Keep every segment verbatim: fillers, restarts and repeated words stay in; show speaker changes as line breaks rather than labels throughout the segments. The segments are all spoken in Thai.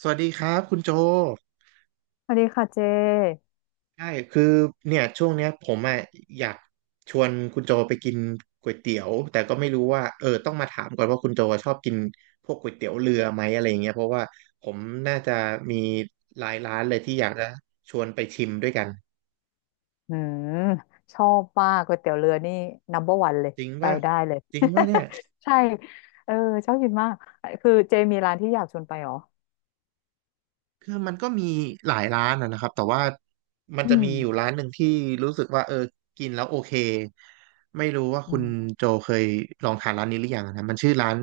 สวัสดีครับคุณโจ
สวัสดีค่ะเจ
ใช่คือเนี่ยช่วงเนี้ยผมอ่ะอยากชวนคุณโจไปกินก๋วยเตี๋ยว แต่ก็ไม่รู้ว่าเออต้องมาถามก่อนว่าคุณโจชอบกินพวกก๋วยเตี๋ยวเรือไหม อะไรเงี้ยเพราะว่าผมน่าจะมีหลายร้านเลยที่อยากจะชวนไปชิมด้วยกัน
อืมชอบมากก๋วยเตี๋ยวเรือนี่ นัมเบอร์วัน เบอร์วันเลย
จริง
ไป
ป่ะ
ได้เลย
จริงป่ะเนี่ย
ใช่เออชอบกินมาก คือเจมีร้านที่อยากชวนไปเหรอ
คือมันก็มีหลายร้านนะนะครับแต่ว่ามันจะ
อืม
มีอยู่ร้านหนึ่งที่รู้สึกว่าเออกินแล้วโอเคไม่รู้ว่า
อื
คุณ
ม
โจเคยลองทานร้านนี้หรือยังนะมันชื่อร้าน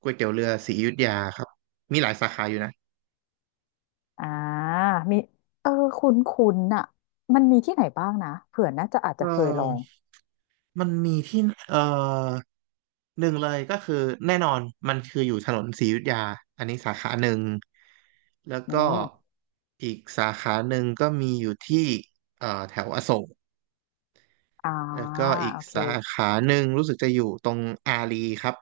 ก๋วยเตี๋ยวเรือศรีอยุธยาครับมีหลายสาขาอยู่นะ
อ่ามีเออคุ้นคุ้นอะมันมีที่ไหนบ้างนะเผื่อน่าจะอาจ
เอ
จะเคยลอง
อมันมีที่เออหนึ่งเลยก็คือแน่นอนมันคืออยู่ถนนศรีอยุธยาอันนี้สาขาหนึ่งแล้ว
อื
ก็
ม
อีกสาขาหนึ่งก็มีอยู่ที่เอ่อแถวอโศก
อ่า
แล้วก็อีก
โอเค
สาขาหนึ่งรู้สึกจะอยู่ตรงอารีครับ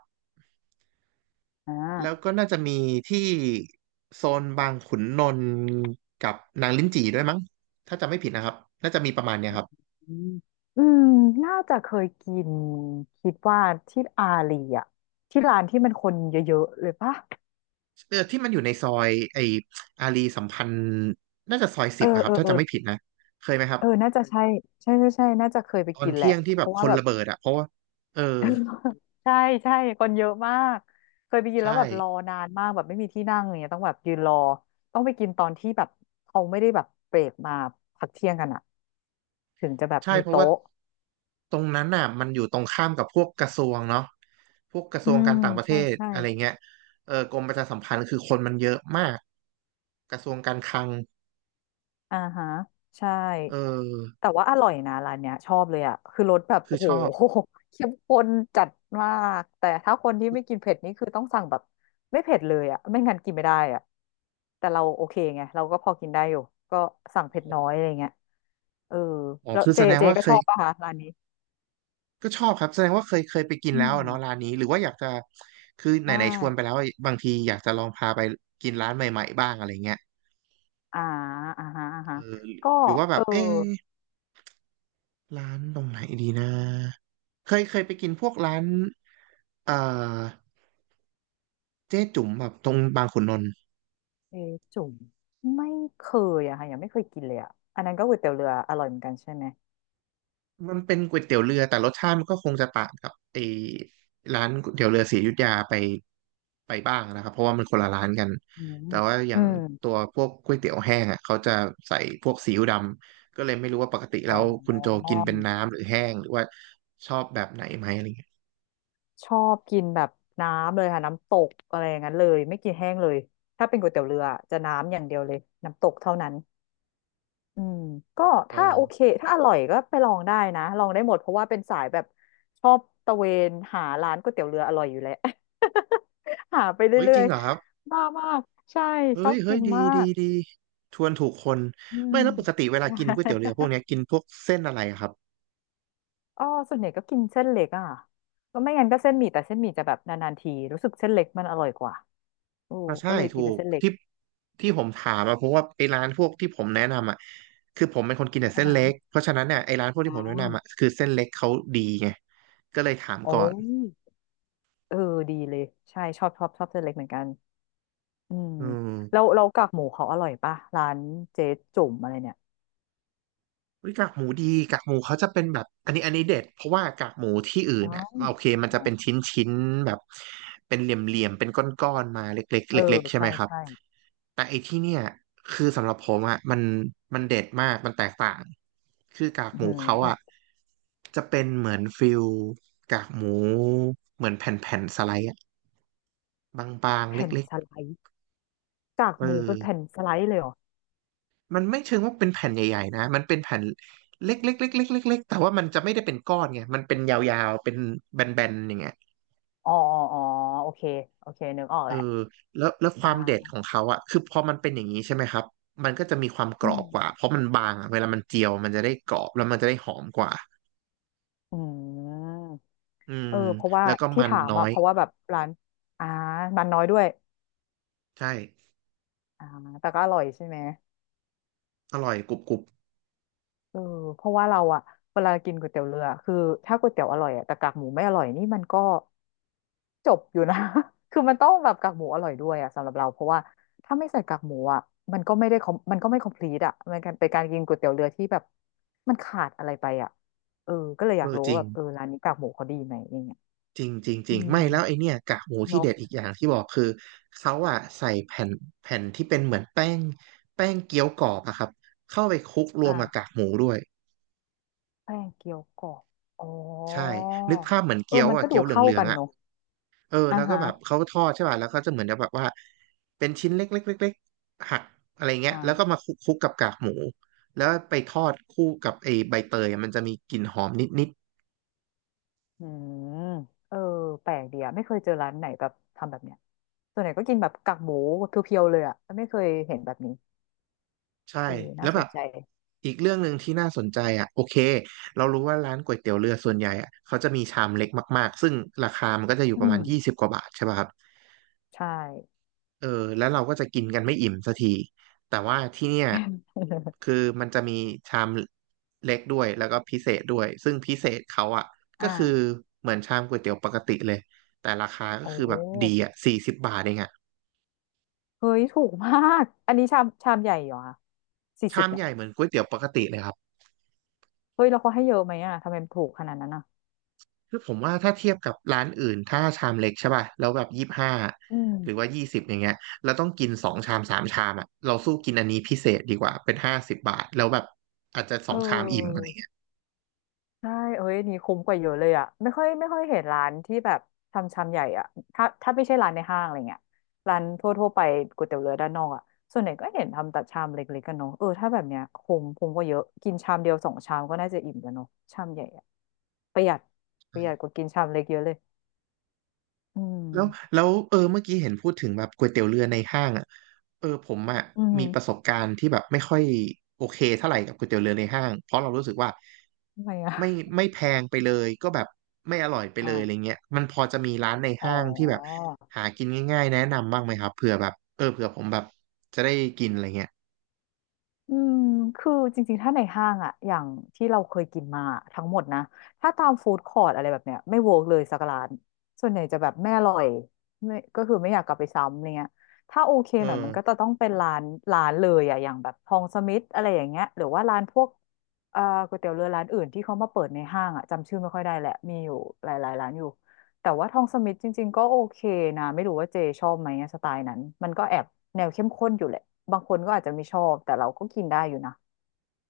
อ่
แล้ว
า
ก็น่าจะมีที่โซนบางขุนนนท์กับนางลิ้นจี่ด้วยมั้งถ้าจำไม่ผิดนะครับน่าจะมีประมาณเนี้ยครับ
อืมอืมน่าจะเคยกินคิดว่าที่อารีอะที่ร้านที่มันคนเยอะๆเลยปะ
เออที่มันอยู่ในซอยไออารีสัมพันธ์น่าจะซอย
เอ
สิ
อ
บอะครั
เอ
บ
อ
ถ้า
เออ
จำไม่ผิดนะเคยไหมครับ
เออ น่าจะใช่ใช่ใช่ใช่ น่าจะเคยไป
ตอน
กินแห
เที่
ละ
ยงที่
เพ
แบบ
ราะ
ค
ว่า
น
แบบ
ระเบิดอะเพราะว่าเออ
ใช่ใช่คนเยอะมาก เคยไปกิน
ใช่
แล้วแบบรอนานมากแบบไม่มีที่นั่งอย่างเงี้ยต้องแบบยืนรอต้องไปกินตอนที่แบบเขาไม่ได้แบบเบรกมาพักเที่ยงกันอะถึงจะแบบ
ใช่
มี
เพราะว่า
โต๊ะ
ตรงนั้นน่ะมันอยู่ตรงข้ามกับพวกกระทรวงเนาะพวกกระท
อื
รวง
ม
การต่างประเท
ใช่
ศ
ใช่
อะไรเงี้ยเออกรมประชาสัมพันธ์คือคนมันเยอะมากกระทรวงการคลัง
อ่าฮะใช่
เออ
แต่ว่าอร่อยนะร้านเนี้ยชอบเลยอ่ะคือรสแบบ
คื
โอ้
อ
โห
ชอบ
เข้มข้นจัดมากแต่ถ้าคนที่ไม่กินเผ็ดนี่คือต้องสั่งแบบไม่เผ็ดเลยอ่ะไม่งั้นกินไม่ได้อ่ะแต่เราโอเคไงเราก็พอกินได้อยู่ก็สั่งเผ็ดน้อยอะไรเงี้ยเออ
อ๋อ
แล้ว
คือ
เจ
แสดง
เจ
ว่า
ก็
เค
ชอ
ย
บป่ะคะร้านนี้
ก็ชอบครับแสดงว่าเคยเคยไปกิน
อื
แล้ว
ม
อะเนาะร้านนี้หรือว่าอยากจะคือไห
ใช่
นๆชวนไปแล้วอะบางทีอยากจะลองพาไปกินร้านใหม่ๆบ้างอะไรเงี้ย
อ่าอ่าฮะอ่า
เอ
ฮะ
อ
ก็
หรือว่าแบ
เอ
บ
อ
เอ๊ะร้านตรงไหนดีนะเคยเคยไปกินพวกร้านเอ่อ เจ๊จุ๋มแบบตรงบางขุนนนท์
เอจุ่มไม่เคยอะค่ะยังไม่เคยกินเลยอะอันนั้นก็ก๋วยเตี๋ยวเรืออร่อยเหมือนกันใช่ไหม
มันเป็นก๋วยเตี๋ยวเรือแต่รสชาติมันก็คงจะต่างกับไอ้ร้านก๋วยเตี๋ยวเรือศรีอยุธยาไปไปบ้างนะครับเพราะว่ามันคนละร้านกัน
อืม
แต่ว่าอ
อื
ย่าง
ม
ตัวพวกก๋วยเตี๋ยวแห้งอ่ะเขาจะใส่พวกซีอิ๊วดำก็เลยไม่รู้ว่าปกติ
อ๋
แล้วคุณโจ
อ
กินเป็นน้ำหรือแห้งหรือว่าชอบแบบไหนไหมอะไรเงี้ย
ชอบกินแบบน้ำเลยค่ะน้ำตกอะไรอย่างนั้นเลยไม่กินแห้งเลยถ้าเป็นก๋วยเตี๋ยวเรือจะน้ำอย่างเดียวเลยน้ำตกเท่านั้นอืมก็
อ๋
ถ้าโอ
อ
เคถ้าอร่อยก็ไปลองได้นะลองได้หมดเพราะว่าเป็นสายแบบชอบตะเวนหาร้านก๋วยเตี๋ยวเรืออร่อยอยู่แล้ว หาไป
เฮ้ย
เรื่
จ
อ
ริง
ย
เหรอครับ
ๆบ้ามากใช่
เฮ้
ชอ
ย
บ
เฮ้
กิ
ย
น
ดี
มา
ดี
ก
ดีชวนถูกคน
อืม
ไม่แล้วปกติเวลา
ใช่
กินก๋วยเตี๋ยวเรือพวกเนี้ยกินพวกเส้นอะไรอะครับ
อ๋อส่วนใหญ่ก็กินเส้นเล็กอ่ะก็ไม่งั้นก็เส้นหมี่แต่เส้นหมี่จะแบบนานๆทีรู้สึกเส้นเล็กมันอร่อยกว่าโอ้
อ่าใช่
ก็เลย
ถู
กินเป็น
ก
เส้นเล็ก
ที่ที่ผมถามอะเพราะว่าไอ้ร้านพวกที่ผมแนะนำอะคือผมเป็นคนกินแต่
อ่า
เส้น
ฮะ
เล็กเพราะฉะนั้นเนี่ยไอ้ร้านพวก
อ๋อ
ที่ผมแนะนำอะคือเส้นเล็กเขาดีไงก็เลยถาม
โอ
ก่อน
้เออดีเลยใช่ชอบชอบชอบเส้นเล็กเหมือนกันอืม
อื
แล้
ม
วเรากากหมูเขาอร่อยป่ะร้านเจ๊จุ่มอะไรเนี่ย
เฮ้ยกากหมูดีกากหมูเขาจะเป็นแบบอันนี้อันนี้เด็ดเพราะว่ากากหมูที่อื่
อ๋อ
นอะโอเค
ใช่
มัน
ไหม
จะเป็นชิ้นชิ้นแบบเป็นเหลี่ยมเหลี่ยมเป็นก้อนๆมาเล็กๆ
เออ
เล็กๆใช่ไห
ใช่
มครับ
ใช่
แต่ไอ้ที่เนี่ยคือสำหรับผมอ่ะมันมันเด็ดมากมันแตกต่างคือกาก
อื
หมูเขาอ่ะ
ม
จะเป็นเหมือนฟิลกากหมูเหมือนแผ่นแผ่นสไลด์อ่ะบางๆ
แผ่น
เล็ก
สไลด์กาก
ๆเออ
หมูเป็นแผ่นสไลด์เลยเหรอ
มันไม่เชิงว่าเป็นแผ่นใหญ่ๆนะมันเป็นแผ่นเล็กๆเล็กๆเล็กๆแต่ว่ามันจะไม่ได้เป็นก้อนไงมันเป็นยาวๆเป็นแบนๆอย่างเงี้ย
อ๋ออ๋ออ๋อโอเคโอเคนึกออก
เอ
แหละ
อแล้วแล้วค
อ่
วามเด็ด
า
ของเขาอ่ะคือพอมันเป็นอย่างนี้ใช่ไหมครับมันก็จะมีความก
อื
รอ
ม
บกว่าเพราะมันบางอะเวลามันเจียวมันจะได้กรอบแล้วมันจะได้หอมกว่า
อืม
อืม
เออเพราะว่า
แล้วก็
ที่
มัน
ถาม
น้อ
อ่ะ
ย
เพราะว่าแบบร้านอ่ามันน้อยด้วย
ใช่
อ่าแต่ก็อร่อยใช่ไหม
อร่อยกรุบกรุบ
เออเพราะว่าเราอ่ะเวลากินก๋วยเตี๋ยวเรือคือถ้าก๋วยเตี๋ยวอร่อยอ่ะแต่กากหมูไม่อร่อยนี่มันก็จบอยู่นะ คือมันต้องแบบกากหมูอร่อยด้วยอ่ะสำหรับเราเพราะว่าถ้าไม่ใส่กากหมูอ่ะมันก็ไม่ได้ com- มันก็ไม่ complete อ่ะมันเป็นการกินก๋วยเตี๋ยวเรือที่แบบมันขาดอะไรไปอ่ะเออก็เลยอ
เอ
ยาก
อ
รู้
จริ
ว่า
ง
แบบเออร้านนี้กากหมูเขาดีไหมอย่างเงี้ย
จริงจริงจ
อื
ริง
ม
ไม่แล้วไอเนี่ยกากหมูที่
เนาะ
เด็ดอีกอย่างที่บอกคือเขาอะใส่แผ่นแผ่นที่เป็นเหมือนแป้งแป้งเกี๊ยวกรอบอะครับเข้าไปคลุกรวมกับกา
อ่า
กหมูด้วย
แป้งเกี๊ยวกรอบอ๋อ
ใช่นึกภาพเหมือน
เออ
เกี๊ยว
มัน
อะ
ก็ดู
เกี๊ยวเห
เข้า
ลือ
กั
ง
น
ๆอะ
เนอะ
เออ
อ่า
แล้วก็
ฮะ
แบบเขาทอดใช่ป่ะแล้วก็จะเหมือนแบบว่าเป็นชิ้นเล็กๆๆๆหักอะไรเงี้ยแล้วก็
อ่า
มาคลุกคลุกกับกากหมูแล้วไปทอดคู่กับไอใบเตยอะมันจะมีกลิ่นหอมนิดๆ
อืมเออแปลกดีอะไม่เคยเจอร้านไหนแบบทำแบบเนี้ยส่วนใหญ่ก็กินแบบกากหมูเพียวๆเลยอะไม่เคยเห็นแบบนี้
ใช่
เออ
แล้
น่า
ว
ส
แบ
น
บ
ใจ
อีกเรื่องหนึ่งที่น่าสนใจอ่ะโอเคเรารู้ว่าร้านก๋วยเตี๋ยวเรือส่วนใหญ่อ่ะเขาจะมีชามเล็กมากๆซึ่งราคามันก็จะอยู่
อื
ประมาณยี่
ม
สิบกว่าบาทใช่ป่ะครับ
ใช่
เออแล้วเราก็จะกินกันไม่อิ่มสักทีแต่ว่าที่เนี่ยคือ มันจะมีชามเล็กด้วยแล้วก็พิเศษด้วยซึ่งพิเศษเขาอ่ะก็คือ
อ่า
เหมือนชามก๋วยเตี๋ยวปกติเลยแต่ราคาก็
โอ
คือแบบดี
้
อ่ะสี่สิบบาทเองอ่ะ
เฮ้ยถูกมากอันนี้ชามชามใหญ่เหรอคะสี่สิ
ชา
บ
ม
เนี่
ให
ย
ญ่เหมือนก๋วยเตี๋ยวปกติเลยครับ
เฮ้ยแล้วเขาให้เยอะไหมอะทำไมมันถูกขนาดนั้นอะ
คือผมว่าถ้าเทียบกับร้านอื่นถ้าชามเล็กใช่ป่ะแล้วแบบยี่สิบห้า
อื
หรือ
ม
ว่ายี่สิบอย่างเงี้ยเราต้องกินสองชามสามชามอ่ะเราสู้กินอันนี้พิเศษดีกว่าเป็นห้าสิบบาทแล้วแบบอาจจะส
เอ
องชามอิ่มอะไร
อ
เงี้ย
ใช่เอ้ยอันนี่คุ้มกว่าเยอะเลยอ่ะไม่ค่อยไม่ค่อยเห็นร้านที่แบบทำชามใหญ่อ่ะถ้าถ้าไม่ใช่ร้านในห้างอะไรเงี้ยร้านทั่วทั่วไปก๋วยเตี๋ยวเรือด้านนอกอ่ะส่วนใหญ่ก็เห็นทำแต่ชามเล็กๆกันเนาะเออถ้าแบบเนี้ยคุ้มคุ้มกว่าเยอะ กินชามเดียวสองชามก็น่าจะอิ่มแล้วเนาะชามใหญ่อ่ะประหยัดประหยัดกว่ากินชามเล็กเยอะเลยอื
แล้ว
ม
แล้วเออเมื่อกี้เห็นพูดถึงแบบก๋วยเตี๋ยวเรือในห้างอ่ะเออผมอ่ะ
อื
มีประส
ม
บการณ์ที่แบบไม่ค่อยโอเคเท่าไหร่กับก๋วยเตี๋ยวเรือในห้างเพราะเรารู้สึกว่า
ทำไมอ่ะ
ไม่ไม่แพงไปเลยก็แบบไม่อร่อยไปเลยอะไร
อ่า
เงี้ยมันพอจะมีร้านใน
อ๋อ
ห้างที่แบบหากินง่ายๆแนะนำบ้างไหมครับเผื่อแบบเออเผื่อผมแบบจะได้กินอะไรเงี้ย
อืม คือจริงๆ ถ้าในห้างอะอย่างที่เราเคยกินมาทั้งหมดนะ ถ้าตามฟู้ดคอร์ t อะไรแบบเนี้ยไม่เวิร์กเลยสักร้านส่วนใหญ่จะแบบไม่อร่อยไม่ก็คือไม่อยากกลับไปซ้ำอะไรเงี้ยถ้าโอเค
เอ
หน่อยมันก็จะ
อ
ต้องเป็นร้านร้านเลยอะอย่างแบบทองสมิธอะไรอย่างเงี้ยหรือว่าร้านพวกเอ่อก๋วยเตี๋ยวเรือร้านอื่นที่เขามาเปิดในห้างอะจำชื่อไม่ค่อยได้แหละมีอยู่หลายๆร้านอยู่ แต่ว่าทองสมิธจริงๆก็โอเคนะไม่รู้ว่าเจชอบไหมอะสไตล์นั้นมันก็แอบแนวเข้มข้นอยู่แหละบางคนก็อาจจะไม่ชอบแต่เราก็กินได้อยู่นะ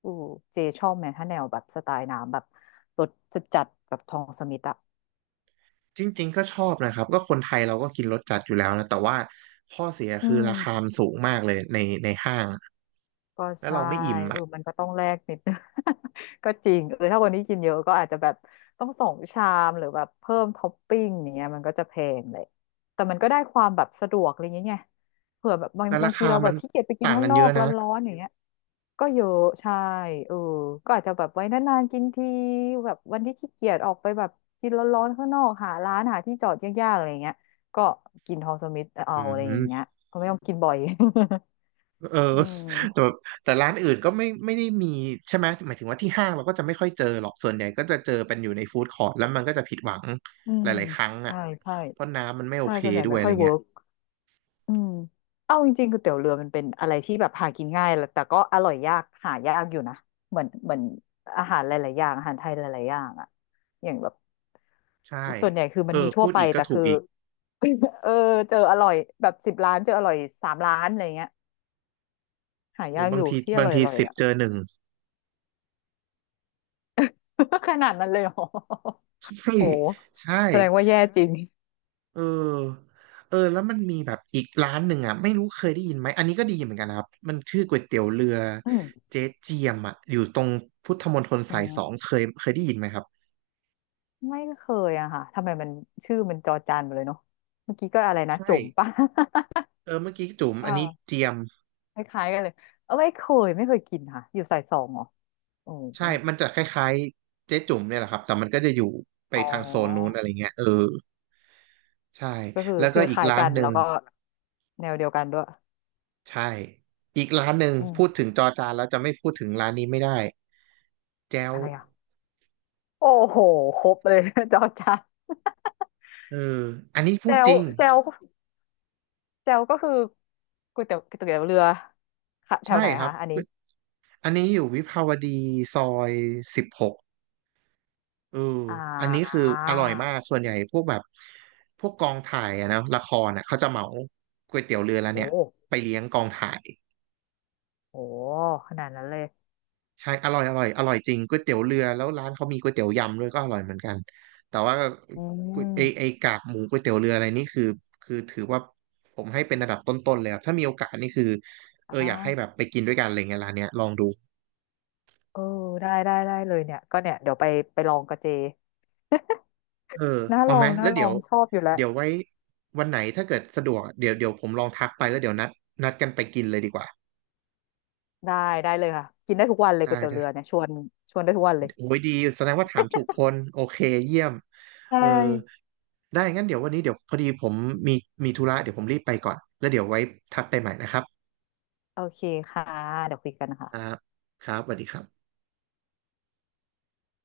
อือเจชอบไหมถ้าแนวแบบสไตล์น้ำแบบรสจัดๆแบบทองสมิธอะ
จริงๆก็ชอบนะครับก็คนไทยเราก็กินรสจัดอยู่แล้วนะแต่ว่าข้อเสีย
อื
คือราคา
ม
มันสูงมากเลยในในห้าง
ก็
แล้ว
ใช่
เราไม่อิ่ม
เอ
อะ
อมันก็ต้องแลกนิดนึง ก็จริงเออถ้าวันนี้กินเยอะก็อาจจะแบบต้องสองชามหรือแบบเพิ่มท็อปปิ้งอย่างเงี้ยมันก็จะแพงเลยแต่มันก็ได้ความแบบสะดวกอะไรอย่างเงี้ยไงเผื่อแบบบาง
แต่
บา
รา
งที
คา
เราแบ
มัน
บขี้เกียจไปกิน
ต่าง
ข้าง
กัน
น
เย
อ
อะ
กร
นะ
้อนๆอย่างเงี้ย ก็เยอะใช่เออก็อาจจะแบบไว้นานๆกินทีแบบวันที่ขี้เกียจออกไปแบบกินร้อนๆข้างนอกหาร้านหาที่จอดยากๆอะไรเงี้ยก็กินทอมสมิธเอา
อื
อะไรอย่างเงี้ย
ม
ก็ไม่ต้องกินบ่อย
เออ
อื
แต่
ม
แต่ร้านอื่นก็ไม่ไม่ได้มีใช่ไหมหมายถึงว่าที่ห้างเราก็จะไม่ค่อยเจอหรอกส่วนใหญ่ก็จะเจอเป็นอยู่ในฟู้ดคอร์ทแล้วมันก็จะผิดหวัง
อื
ห
ม
ลายๆครั้งอ่ะ
ใช่ใช่
เพราะน้ำมันไม่โอ
ใช่
เค
ส่วนใหญ่
ด้วย
ไม่
อะ
ค่
ไร
อยเวิ
เงี้ย
ร์กอืมเอาจริงๆก๋วยเตี๋ยวเรือมันเป็นอะไรที่แบบหากินง่ายแหละแต่ก็อร่อยยากหายากอยู่นะเหมือนเหมือนอาหารหลายๆอย่างอาหารไทยหลายๆอย่างอะอย่างแบบ
ใช่
ส่วนใหญ่คือ
เอ
มัน
อ
มีทั่
พู
ว
ด
ไป
อีกก็
แต่
ถูก
คือ
อีก
เออเจออร่อยแบบสิบร้านเจออร่อยสามร้านอะไรเงี้ยหา
โอ้
ยาก
บา
อ
ง
ยู่
ที
ที่อ
บาง
ร่อยอ
ที
ร่อย
สิบ
อ่ะ
เจอหนึ่ง
ขนาดนั้นเลยเหรอ
ใช่
โห
ใช่
แสดงว่าแย่จริง
เออเออแล้วมันมีแบบอีกร้านหนึ่งอ่ะไม่รู้เคยได้ยินไหมอันนี้ก็ดีเหมือนกันนะครับมันชื่อก๋วยเตี๋ยวเรือ
อืม
เจ๊เจียมอ่ะอยู่ตรงพุทธมณฑล
อื
สายสอง
ม
เคยเคยได้ยินไหมครับ
ไม่เคยอะค่ะทำไมมันชื่อมันจอจานไปเลยเนาะเมื่อกี้ก็อะไรนะ
ใช่
จุ่มป่ะ
เออเมื่อกี้จุ๋ม อั
อ่า
นนี้เจียม
คล้ายๆกันเลยเออไม่เคยไม่เคยกินค่ะอยู่สายสองเหรอโอ้โห
ใช่มันจะคล้ายๆเจ๊จุ๋มเนี่ยแหละครับแต่มันก็จะอยู่ไป
อ๋อ
ทางโซนนู้นอะไรเงี้ยเออใช่
ก็คือ
แล้วก็
ชื่อค
อีก
ล้าย
ร้า
กั
น
น
หนึ่
แล้
ง
วก็แนวเดียวกันด้วย
ใช่อีกร้านหนึ่ง
อืม
พูดถึงจอจานแล้วจะไม่พูดถึงร้านนี้ไม่ได้แจ้ว
อะไรอ่ะโอ้โหครบเลย จอจาน
เอออันนี้พู
แจ
ดจ
ว
ริง
แจว เจลก็คือก๋วยเตี๋ยวก๋วยเตี๋ยวเรือค่ะแถ
ใช่
วไหน
ครับ
คะอันนี้
อันนี้อยู่วิภาวดีซอยสิบหกเออ
อ่
อันนี้คือ
า
อร่อยมากส่วนใหญ่พวกแบบพวกกองถ่ายอะนะละครอะเขาจะเหมาก๋วยเตี๋ยวเรือแล้ว
โอ้
เนี่ยไปเลี้ยงกองถ่าย
โหขนาดนั้นเลย
ใช่อร่อยอร่อยอร่อยจริงก๋วยเตี๋ยวเรือแล้วร้านเขามีก๋วยเตี๋ยวยำด้วยก็อร่อยเหมือนกันแต่ว่า
อื
ก๋วยไอไอ
ม
กากหมูก๋วยเตี๋ยวเรืออะไรนี่คือคือถือว่าผมให้เป็นระดับต้นๆเลยครับถ้ามีโอกาสนี่คือเอ
อ้า
ออยาก
ว
ให้แบบไปกินด้วยกันอะไรเงี้ยร้านเนี้ยลองดู
เออได้ได้ได้เลยเนี่ยก็เนี่ยเดี๋ยวไปไปลองกัเจ
เออ
น่าล
เอา
อ
ไหม
งน่า
แล้ว
ล
เดี๋
อ
ยว
งชอบอยู่แล้ว
เดี๋ยวไว้วันไหนถ้าเกิดสะดวกเดี๋ยวเดี๋ยวผมลองทักไปแล้วเดี๋ยวนัดนัดกันไปกินเลยดีกว่า
ได้ได้เลยค่ะกินได้ทุกวันเลย
ได้
ก๋วยเตี๋ยว
ได้
เรือเนี่ยชวนชวนได้ทุกวันเลย
โอ้ยดีแสดงว่าถามถูกคนโอเคเยี่ยม
ใช
เออ
่
ได้งั้นเดี๋ยววันนี้เดี๋ยวพอดีผมมีมีธุระเดี๋ยวผมรีบไปก่อนแล้วเดี๋ยวไว้ทักไปใหม่นะครับ
โอเคค่ะเดี๋ยวคุยกันนะคะ
อ่าครับสวัสดีครับ